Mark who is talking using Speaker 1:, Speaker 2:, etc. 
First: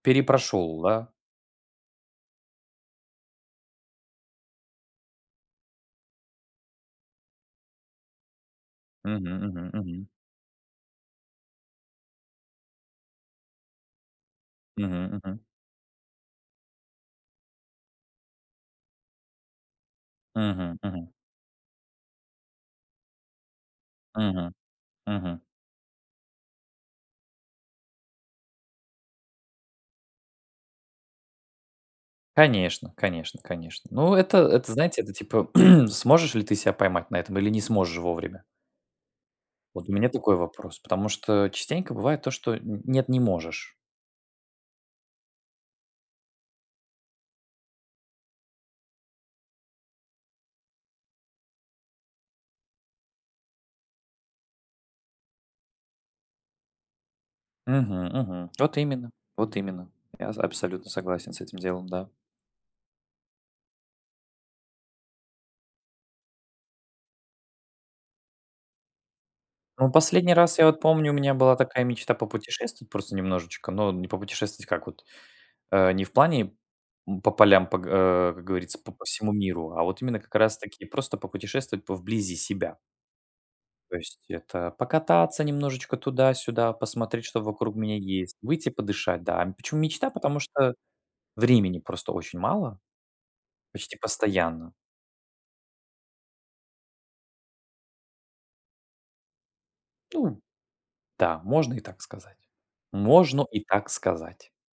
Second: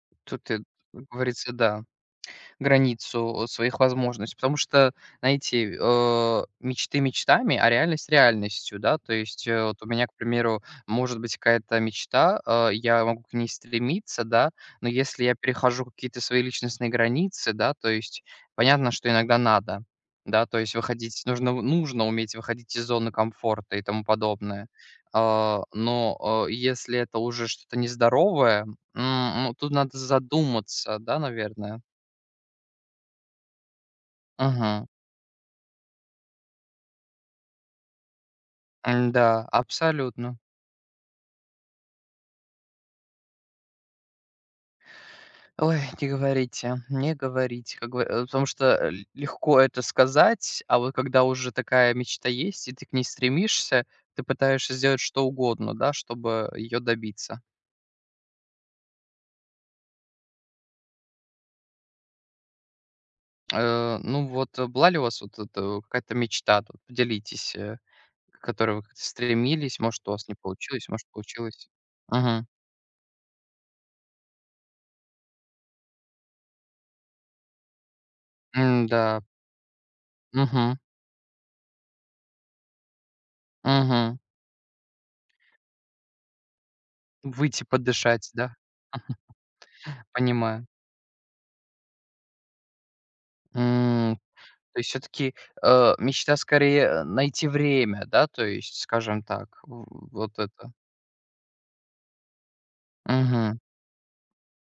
Speaker 1: Тут, э, м,
Speaker 2: Перепрошел,
Speaker 1: как
Speaker 2: да?
Speaker 1: говорится, да. Границу, э, своих возможностей, потому что, знаете, э, мечты мечтами, а реальность реальностью. Да, то
Speaker 2: Мгм
Speaker 1: есть, э,
Speaker 2: мгм
Speaker 1: вот у меня,
Speaker 2: мгм.
Speaker 1: к примеру, может быть какая-то мечта, э, я могу к ней стремиться, да, но
Speaker 2: Мгм
Speaker 1: если я
Speaker 2: мгм.
Speaker 1: перехожу какие-то свои личностные границы, да, то есть понятно, что иногда надо, да, то есть
Speaker 2: Мгм мгм.
Speaker 1: выходить, нужно нужно уметь выходить из зоны комфорта и тому
Speaker 2: Мгм.
Speaker 1: подобное.
Speaker 2: Мгм.
Speaker 1: А, но, э, если это уже что-то нездоровое, м, м, тут надо задуматься, да, наверное.
Speaker 2: Конечно конечно конечно. Ну, это это,
Speaker 1: Мгм.
Speaker 2: знаете, это, типа, сможешь ли ты ся поймать на этом или не сможешь вовремя?
Speaker 1: М-да,
Speaker 2: Вот у меня такой
Speaker 1: абсолютно.
Speaker 2: вопрос. Потому что, частенько бывает то, что н нет, не можешь.
Speaker 1: Ой, не говорите, не говорите, как гов э, потому что, э, легко это сказать, а вот когда уже такая мечта есть и ты к ней стремишься, ты пытаешься сделать что угодно, да, чтобы её добиться.
Speaker 2: Мгм мгм. Вот именно вот именно. Я за абсолютно согласен с этим делом, да.
Speaker 1: Э, ну вот, была ли у вас вот эта, какая-то мечта-то? Делитесь, э, к которой вы стремились,
Speaker 2: Ну, в
Speaker 1: может, у вас
Speaker 2: последний
Speaker 1: не
Speaker 2: раз я, вот,
Speaker 1: получилось, может,
Speaker 2: помню, у меня была
Speaker 1: получилось.
Speaker 2: такая мечта
Speaker 1: Мгм.
Speaker 2: попутешествовать просто немножечко, но не попутешествовать как вот, э, не в плане, м, по полям, по г э, как говорится, по п
Speaker 1: М-да.
Speaker 2: всему миру, а вот именно как
Speaker 1: Мгм.
Speaker 2: раз-таки просто попутешествовать по вблизи себя. То
Speaker 1: Мгм.
Speaker 2: есть это покататься немножечко туда-сюда, посмотреть, что
Speaker 1: Выйти
Speaker 2: вокруг меня
Speaker 1: подышать,
Speaker 2: есть,
Speaker 1: да.
Speaker 2: выйти подышать, да. Почему мечта, потому
Speaker 1: Понимаю.
Speaker 2: что времени просто очень мало. Почти
Speaker 1: М,
Speaker 2: постоянно.
Speaker 1: то есть всё-таки, э, мечта скорее, э, найти время, да, то есть, скажем так, в вот
Speaker 2: Ну
Speaker 1: это.
Speaker 2: да. Можно и так сказать. Можно
Speaker 1: Мгм.
Speaker 2: и так сказать.